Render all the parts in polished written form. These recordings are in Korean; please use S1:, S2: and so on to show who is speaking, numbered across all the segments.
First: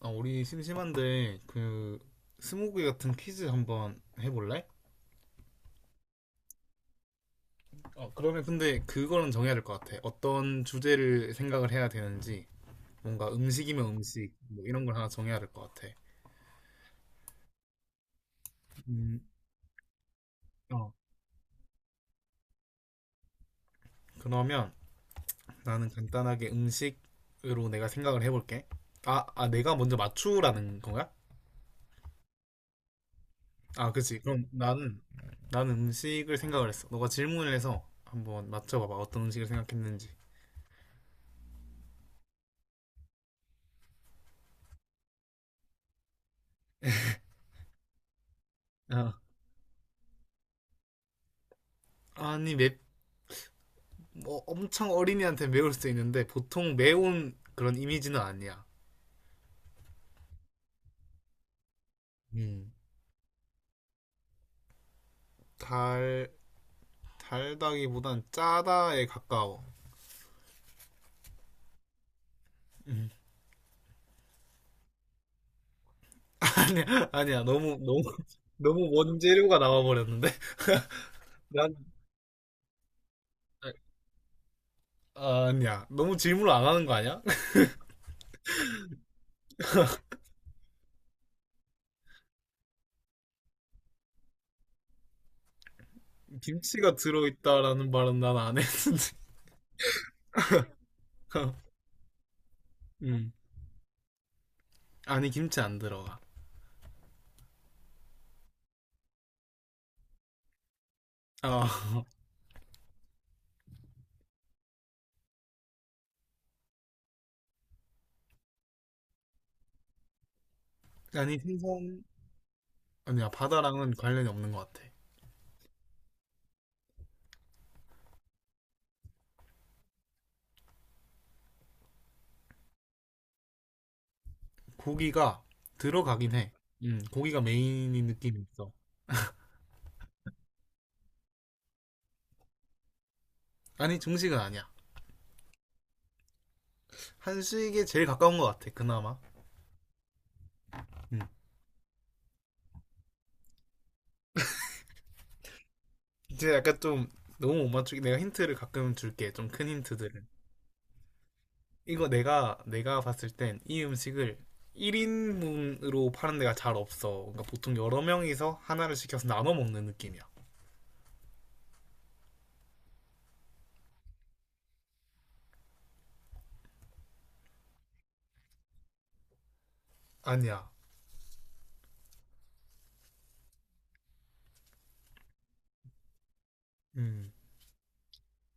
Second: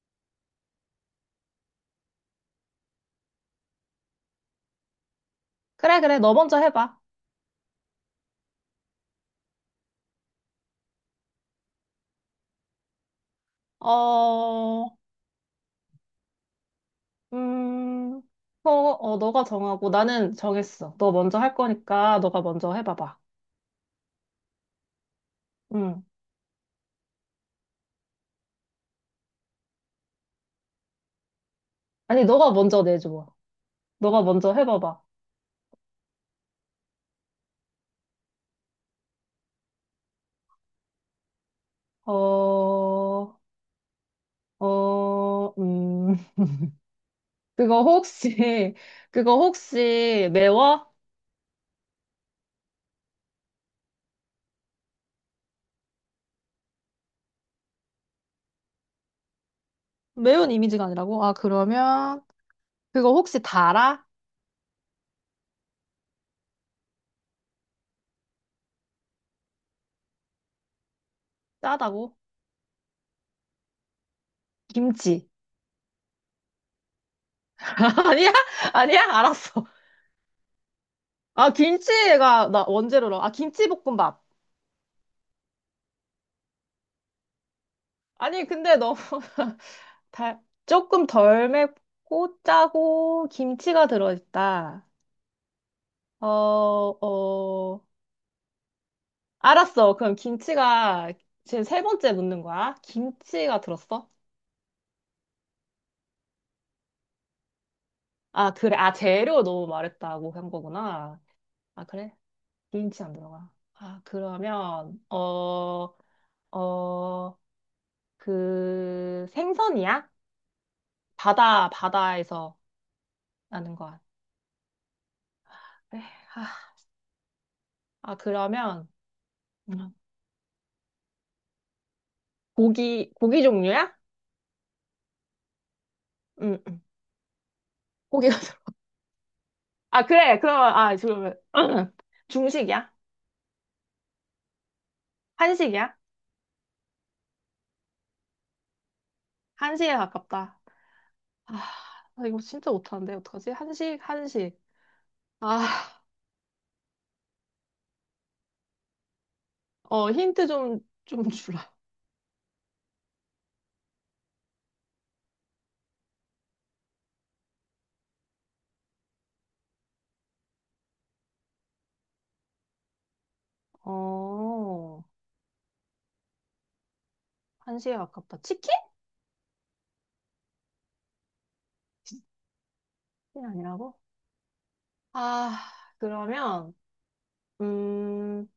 S1: 아, 우리 심심한데 그 스무고개 같은 퀴즈 한번 해볼래?
S2: 그래, 그래. 너 먼저 해봐.
S1: 그러면 근데 그거는 정해야 될 것 같아. 어떤 주제를 생각을 해야 되는지 뭔가 음식이면 음식 뭐 이런 걸
S2: 어,
S1: 하나 정해야 될 것 같아.
S2: 음, 어, 어,
S1: 음,
S2: 너가 정하고 나는
S1: 어.
S2: 정했어. 너 먼저 할 거니까 너가 먼저 해봐봐.
S1: 그러면 나는
S2: 응.
S1: 간단하게 음식으로 내가 생각을 해볼게. 아, 내가 먼저 맞추라는 건가?
S2: 아니, 너가 먼저 내줘.
S1: 아, 그치.
S2: 너가
S1: 그럼
S2: 먼저
S1: 나는
S2: 해봐봐.
S1: 나는 음식을 생각을 했어. 너가 질문을 해서 한번 맞춰봐봐. 어떤 음식을 생각했는지.
S2: 어, 어, 그거 혹시,
S1: 어.
S2: 그거 혹시 매워?
S1: 아니, 뭐 엄청 어린이한테 매울 수 있는데 보통 매운 그런 이미지는 아니야.
S2: 매운 이미지가 아니라고? 아, 그러면,
S1: 음.
S2: 그거 혹시 달아?
S1: 달 달다기보단 짜다에 가까워.
S2: 짜다고?
S1: 음.
S2: 김치.
S1: 아니야 아니야 너무 너무
S2: 아니야?
S1: 너무
S2: 아니야?
S1: 원재료가
S2: 알았어.
S1: 나와버렸는데
S2: 아,
S1: 난
S2: 김치가, 나 원재료로. 아, 김치볶음밥.
S1: 아, 아니야 너무 질문을 안 하는 거 아니야?
S2: 아니, 근데 너무 달, 조금 덜 맵고 짜고 김치가 들어있다. 어,
S1: 김치가
S2: 어,
S1: 들어있다라는 말은 난 안 했는데.
S2: 알았어. 그럼 김치가 지금 세 번째 묻는 거야?
S1: 음.
S2: 김치가 들었어?
S1: 아니 김치 안 들어가.
S2: 아, 그래. 아, 재료 너무 말했다고 한 거구나.
S1: 아
S2: 아, 그래? 김치 안 들어가. 어, 그 생선이야?
S1: 아니
S2: 바다,
S1: 생선
S2: 바다에서
S1: 아니야
S2: 나는
S1: 바다랑은
S2: 거야.
S1: 관련이 없는 것 같아.
S2: 그래. 아, 아, 그러면 음, 고기, 고기 종류야?
S1: 고기가 들어가긴 해.
S2: 응, 응.
S1: 고기가 메인인
S2: 고기가
S1: 느낌이
S2: 들어.
S1: 있어.
S2: 아, 그래. 그러면, 아, 그러면, 중식이야?
S1: 아니, 중식은 아니야.
S2: 한식이야?
S1: 한식에 제일 가까운 것 같아, 그나마.
S2: 한식에 가깝다.
S1: 음.
S2: 아, 나 이거 진짜 못하는데, 어떡하지? 한식, 한식. 아,
S1: 이제 약간 좀 너무 못 맞추기. 내가 힌트를 가끔 줄게. 좀 큰 힌트
S2: 어,
S1: 들은
S2: 힌트 좀, 좀 주라.
S1: 이거 내가, 내가 봤을 땐 이 음식을 1인분으로 파는 데가 잘 없어. 그러니까 보통 여러 명이서 하나를 시켜서 나눠 먹는 느낌이야.
S2: 어, 한식에 가깝다. 치킨?
S1: 아니야.
S2: 이 아니라고? 아, 그러면,
S1: 음.
S2: 음,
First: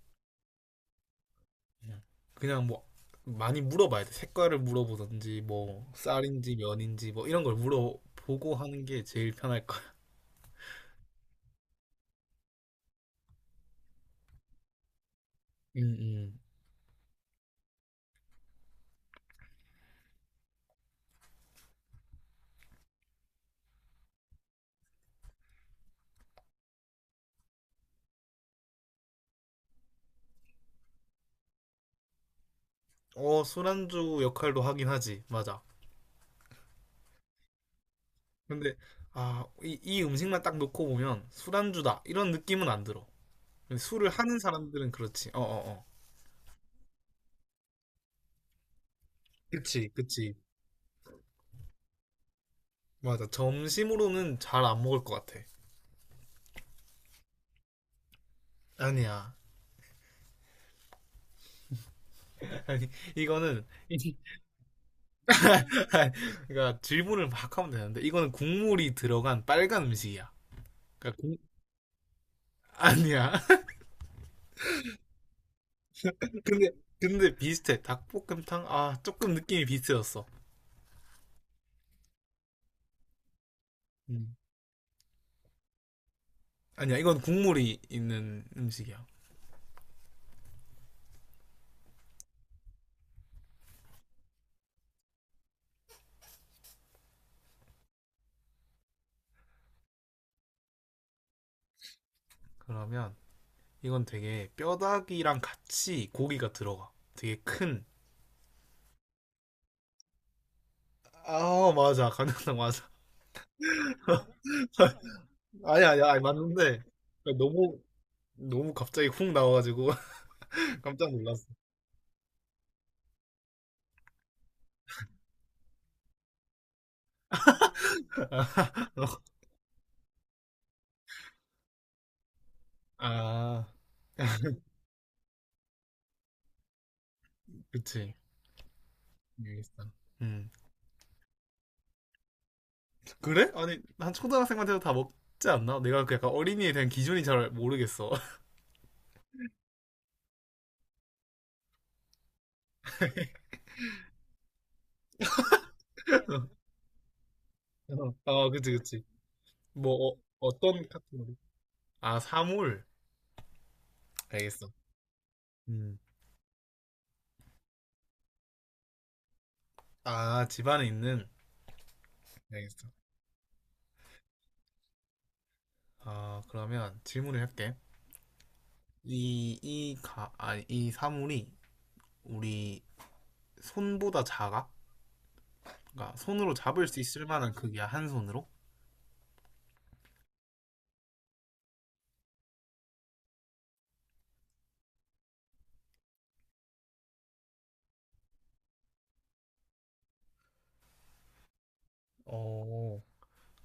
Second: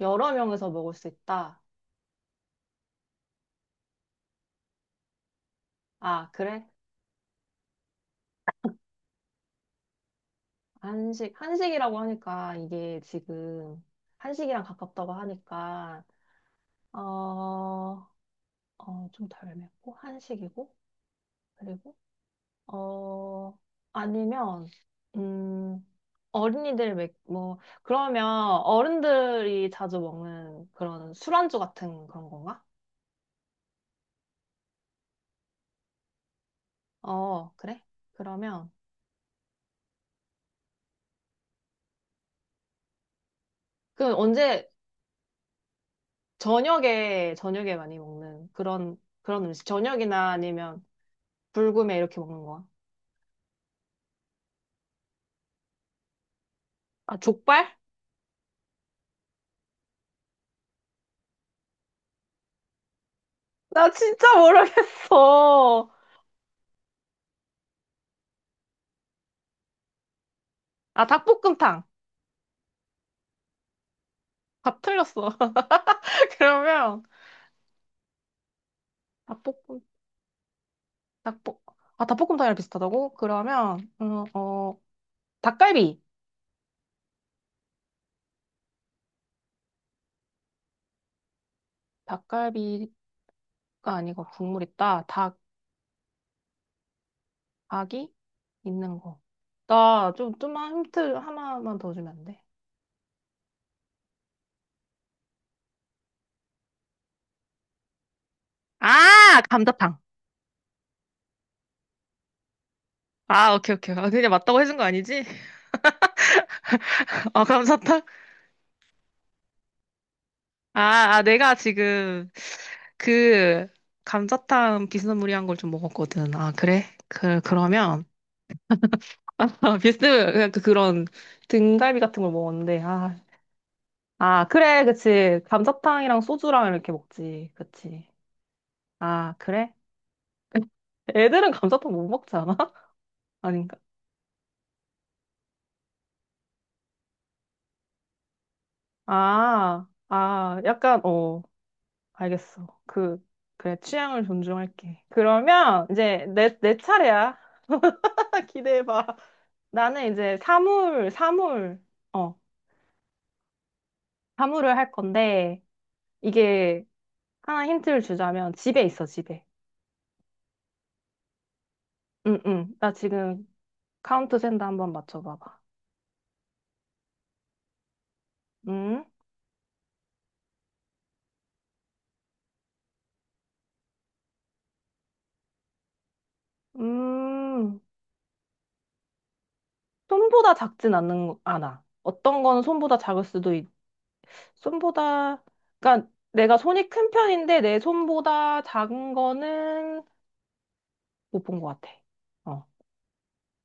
S2: 여러 명에서 먹을 수 있다.
S1: 그냥 그냥 뭐 많이 물어봐야 돼. 색깔을 물어보든지 뭐
S2: 아,
S1: 쌀인지
S2: 그래?
S1: 면인지 뭐 이런 걸 물어보고 하는 게 제일 편할 거야.
S2: 한식, 한식이라고 하니까, 이게 지금, 한식이랑 가깝다고
S1: 음,
S2: 하니까,
S1: 음.
S2: 어, 좀 덜 맵고 한식이고 그리고 어 아니면 음 어린이들 맥, 뭐 그러면 어른들이 자주 먹는 그런 술안주 같은 그런 건가?
S1: 어, 술안주 역할도 하긴 하지. 맞아.
S2: 어 그래? 그러면
S1: 근데 아, 이 음식만 딱 놓고 보면 술안주다. 이런 느낌은 안 들어. 근데
S2: 그
S1: 술을 하는
S2: 언제
S1: 사람들은 그렇지. 어, 어, 어.
S2: 저녁에 저녁에 많이 먹는 그런 그런 음식
S1: 그치,
S2: 저녁이나
S1: 그치.
S2: 아니면 불금에 이렇게 먹는 거야?
S1: 맞아. 점심으로는 잘 안 먹을 것 같아.
S2: 아 족발?
S1: 아니야. 아니, 이거는
S2: 나 진짜 모르겠어.
S1: 그러니까 질문을 막 하면 되는데 이거는 국물이 들어간 빨간 음식이야.
S2: 아
S1: 그러니까 국-
S2: 닭볶음탕.
S1: 아니야.
S2: 다 틀렸어.
S1: 근데
S2: 그러면
S1: 근데 비슷해. 닭볶음탕 아 조금 느낌이
S2: 닭볶음탕
S1: 비슷해졌어.
S2: 닭볶, 아, 닭볶음탕이랑 비슷하다고? 그러면, 음,
S1: 음.
S2: 어, 닭갈비.
S1: 아니야 이건 국물이 있는 음식이야.
S2: 닭갈비가 아니고 국물 있다. 닭, 닭이 있는 거. 나 좀, 좀만 힌트 하나만 더 주면 안 돼?
S1: 그러면 이건 되게 뼈다귀랑 같이 고기가 들어가. 되게 큰.
S2: 아, 감자탕.
S1: 아 맞아 간장탕 맞아.
S2: 아, 오케이, 오케이. 아, 그냥 맞다고 해준 거 아니지?
S1: 아니 야 아니 맞는데 그러니까
S2: 아,
S1: 너무
S2: 감자탕?
S1: 너무 갑자기 훅 나와가지고
S2: 아,
S1: 깜짝
S2: 아,
S1: 놀랐어.
S2: 내가 지금 그 감자탕 비스무리한 걸 좀 먹었거든. 아, 그래? 그, 그러면. 비스, 그냥 그, 그런 등갈비 같은 걸 먹었는데, 아,
S1: 아
S2: 아, 그래, 그치. 감자탕이랑 소주랑 이렇게 먹지. 그치.
S1: 그치.
S2: 아, 그래?
S1: 알겠어. 음.
S2: 애들은 감자탕 못 먹지 않아?
S1: 그래?
S2: 아닌가?
S1: 아니 한 초등학생만 해도 다 먹지 않나? 내가 그 약간 어린이에 대한 기준이 잘 모르겠어.
S2: 아, 아, 약간, 어, 알겠어. 그, 그래, 취향을 존중할게. 그러면 이제 내, 내 차례야.
S1: 아 그치 그치.
S2: 기대해봐.
S1: 뭐
S2: 나는 이제
S1: 어떤
S2: 사물,
S1: 카테고리?
S2: 사물,
S1: 아
S2: 어,
S1: 사물. 알겠어.
S2: 사물을 할 건데,
S1: 음.
S2: 이게 하나 힌트를 주자면 집에 있어, 집에.
S1: 아 집안에 있는.
S2: 응, 응.
S1: 알겠어.
S2: 나 지금 카운트 센다 한번 맞춰봐봐.
S1: 아 그러면 질문을 할게.
S2: 응?
S1: 이 이 가 아니 이 사물이 우리 손보다 작아? 그러니까 손으로 잡을 수 있을 만한
S2: 음.
S1: 크기야 한 손으로?
S2: 손보다 작진 않는, 않아. 어떤 거는 손보다 작을 수도 있, 손보다, 그러니까 내가 손이 큰 편인데 내 손보다 작은 거는 못 본 것 같아. 어,
S1: 어.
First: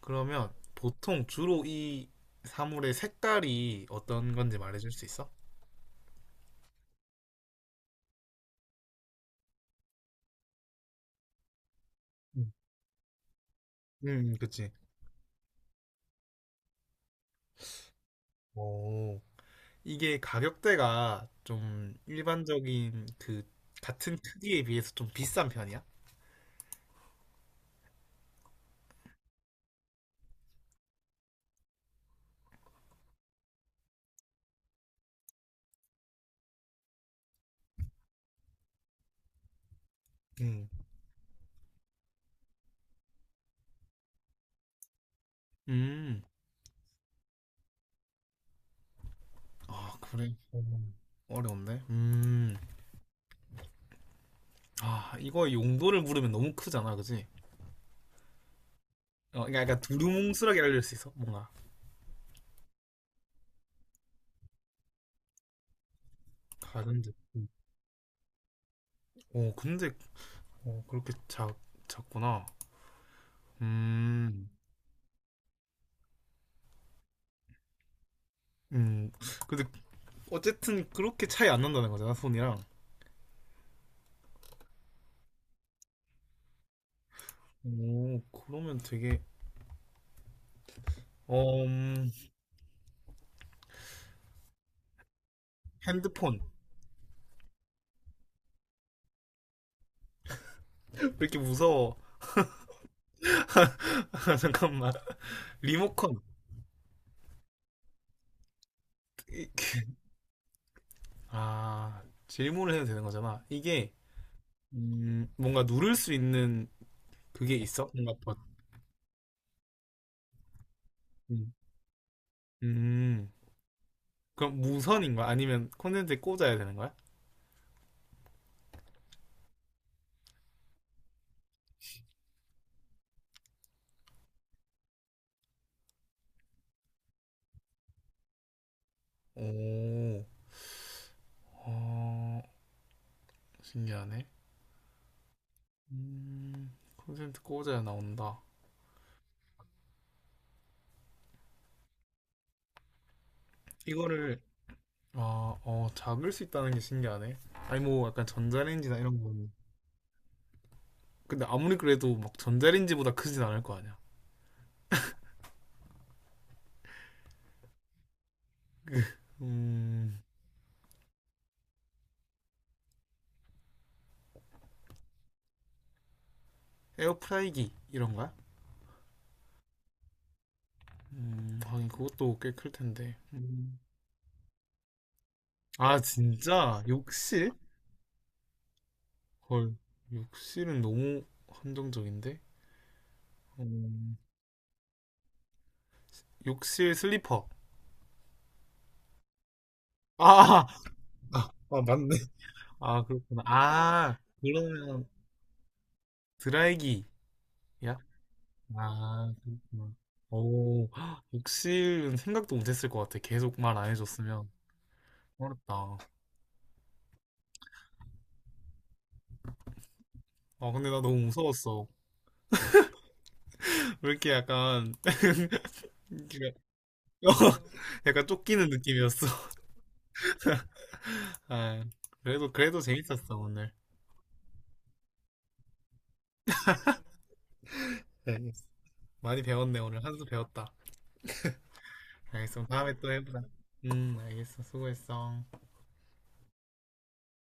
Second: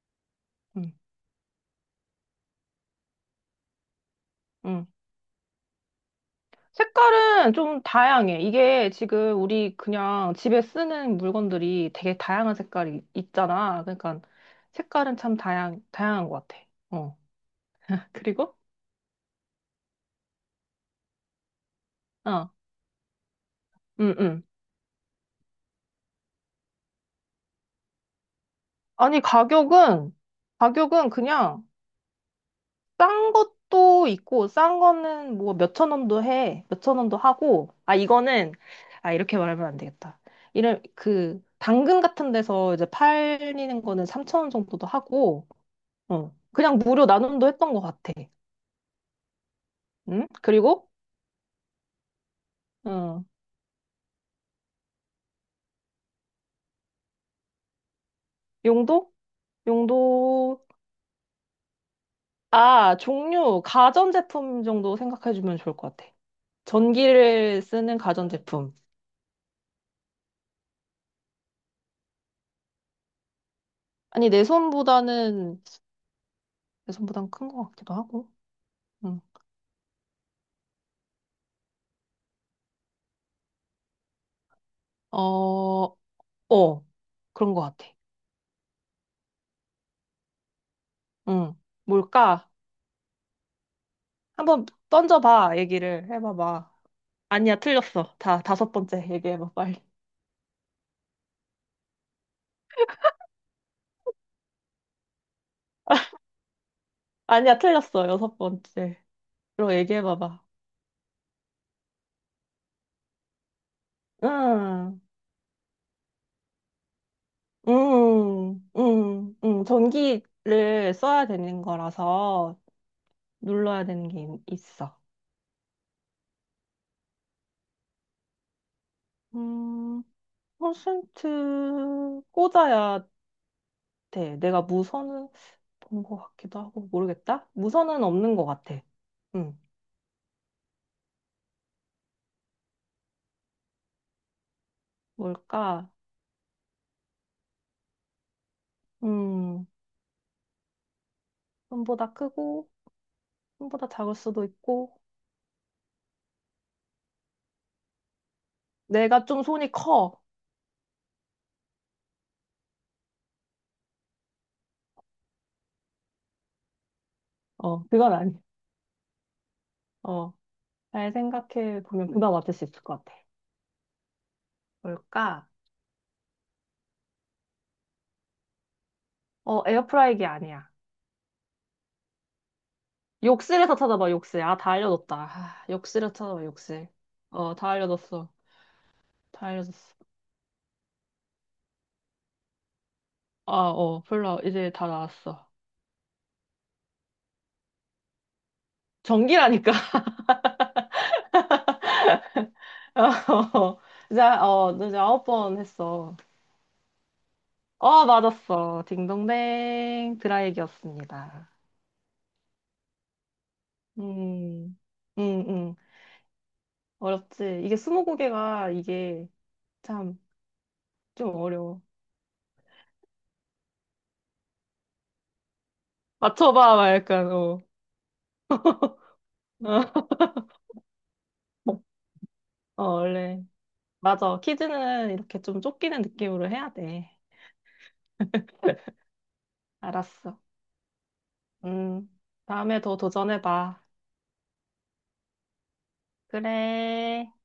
S1: 그러면
S2: 음,
S1: 보통 주로 이 사물의 색깔이 어떤 건지
S2: 음.
S1: 말해줄 수 있어?
S2: 색깔은 좀 다양해. 이게 지금 우리 그냥 집에 쓰는 물건들이 되게
S1: 음,
S2: 다양한 색깔이 있잖아. 그러니까
S1: 그치.
S2: 색깔은 참 다양, 다양한 것 같아. 어. 그리고?
S1: 오, 이게 가격대가 좀
S2: 어,
S1: 일반적인 그
S2: 음,
S1: 같은
S2: 음.
S1: 크기에 비해서 좀 비싼 편이야?
S2: 아니, 가격은, 가격은 그냥 싼 것도 있고, 싼 거는 뭐 몇 천 원도 해. 몇 천 원도 하고, 아, 이거는, 아, 이렇게 말하면 안 되겠다.
S1: 음,
S2: 이런, 그, 당근 같은 데서 이제 팔리는 거는 3천 원 정도도 하고,
S1: 음,
S2: 어, 그냥 무료 나눔도 했던 것 같아.
S1: 아,
S2: 응?
S1: 그래. 어,
S2: 그리고,
S1: 어려운데?
S2: 어,
S1: 아, 이거 용도를 물으면 너무 크잖아, 그치?
S2: 용도?
S1: 어, 그러니까 약간 두루뭉술하게
S2: 용도,
S1: 알릴 수 있어, 뭔가.
S2: 아, 종류, 가전제품 정도 생각해주면 좋을 것 같아.
S1: 가는데.
S2: 전기를 쓰는 가전제품.
S1: 어, 근데, 어, 작구나.
S2: 아니, 내
S1: 음,
S2: 손보다는, 내 손보단 큰 것 같기도 하고.
S1: 음,
S2: 응.
S1: 근데 어쨌든 그렇게 차이 안 난다는 거잖아, 손이랑.
S2: 어, 어, 그런 것 같아.
S1: 오, 그러면 되게
S2: 응.
S1: 어, 음,
S2: 뭘까? 한번 던져봐, 얘기를.
S1: 핸드폰.
S2: 해봐봐. 아니야, 틀렸어. 다, 다섯 번째 얘기해봐, 빨리.
S1: 왜 이렇게 무서워? 아, 잠깐만. 리모컨.
S2: 아니야, 틀렸어. 여섯 번째. 로 얘기해봐봐.
S1: 아, 질문을 해도 되는 거잖아. 이게,
S2: 응,
S1: 뭔가 누를 수 있는 그게 있어? 뭔가 버
S2: 응. 전기를 써야
S1: 음,
S2: 되는 거라서
S1: 음.
S2: 눌러야 되는 게
S1: 그럼
S2: 있어.
S1: 무선인 거야? 아니면 콘센트에 꽂아야 되는 거야?
S2: 음, 퍼센트 꽂아야 돼. 내가 무선은 본 것 같기도 하고, 모르겠다? 무선은 없는 것 같아. 응.
S1: 오, 어, 신기하네.
S2: 뭘까?
S1: 콘센트 꽂아야 나온다.
S2: 음, 손보다 크고, 손보다 작을
S1: 이거를,
S2: 수도 있고,
S1: 아, 어, 잡을 수 있다는 게 신기하네. 아니, 뭐, 약간 전자레인지나 이런
S2: 내가 좀
S1: 건
S2: 손이 커.
S1: 근데 아무리 그래도 막 전자레인지보다 크진 않을 거 아니야.
S2: 어, 그건 아니야.
S1: 음,
S2: 어, 잘 생각해 보면 그나마 맞을 수 있을 것 같아. 뭘까?
S1: 에어프라이기 이런 거야?
S2: 어, 에어프라이기 아니야.
S1: 하긴 그것도 꽤 클 텐데.
S2: 욕실에서
S1: 음.
S2: 찾아봐, 욕실. 아, 다 알려줬다. 아,
S1: 아,
S2: 욕실에서 찾아봐,
S1: 진짜?
S2: 욕실.
S1: 욕실?
S2: 어, 다 알려줬어. 다
S1: 헐,
S2: 알려줬어.
S1: 욕실은 너무 한정적인데?
S2: 아, 어,
S1: 음,
S2: 별로, 이제 다 나왔어.
S1: 욕실 슬리퍼.
S2: 전기라니까.
S1: 아, 아, 맞네. 아, 그렇구나.
S2: 어,
S1: 아,
S2: 이제, 어, 이제
S1: 그러면
S2: 아홉 번 했어.
S1: 드라이기야?
S2: 어, 맞았어.
S1: 아, 그렇구나.
S2: 딩동댕.
S1: 오,
S2: 드라이기였습니다.
S1: 욕실은 생각도 못했을 것 같아. 계속 말 안 해줬으면.
S2: 음, 음, 음.
S1: 어렵다.
S2: 어렵지. 이게 스무고개가 이게 참
S1: 아, 근데 나 너무
S2: 좀 어려워.
S1: 무서웠어. 왜 이렇게 약간 이렇게
S2: 맞춰봐, 막
S1: 어,
S2: 약간, 어.
S1: 약간 쫓기는 느낌이었어. 아, 그래도 그래도
S2: 어,
S1: 재밌었어
S2: 원래.
S1: 오늘.
S2: 맞아. 퀴즈는 이렇게 좀 쫓기는 느낌으로 해야 돼.
S1: 네, 많이 배웠네 오늘 한수
S2: 알았어.
S1: 배웠다.
S2: 음,
S1: 알겠어.
S2: 다음에
S1: 다음에
S2: 더
S1: 또 해보자.
S2: 도전해봐.
S1: 알겠어. 수고했어.
S2: 그래.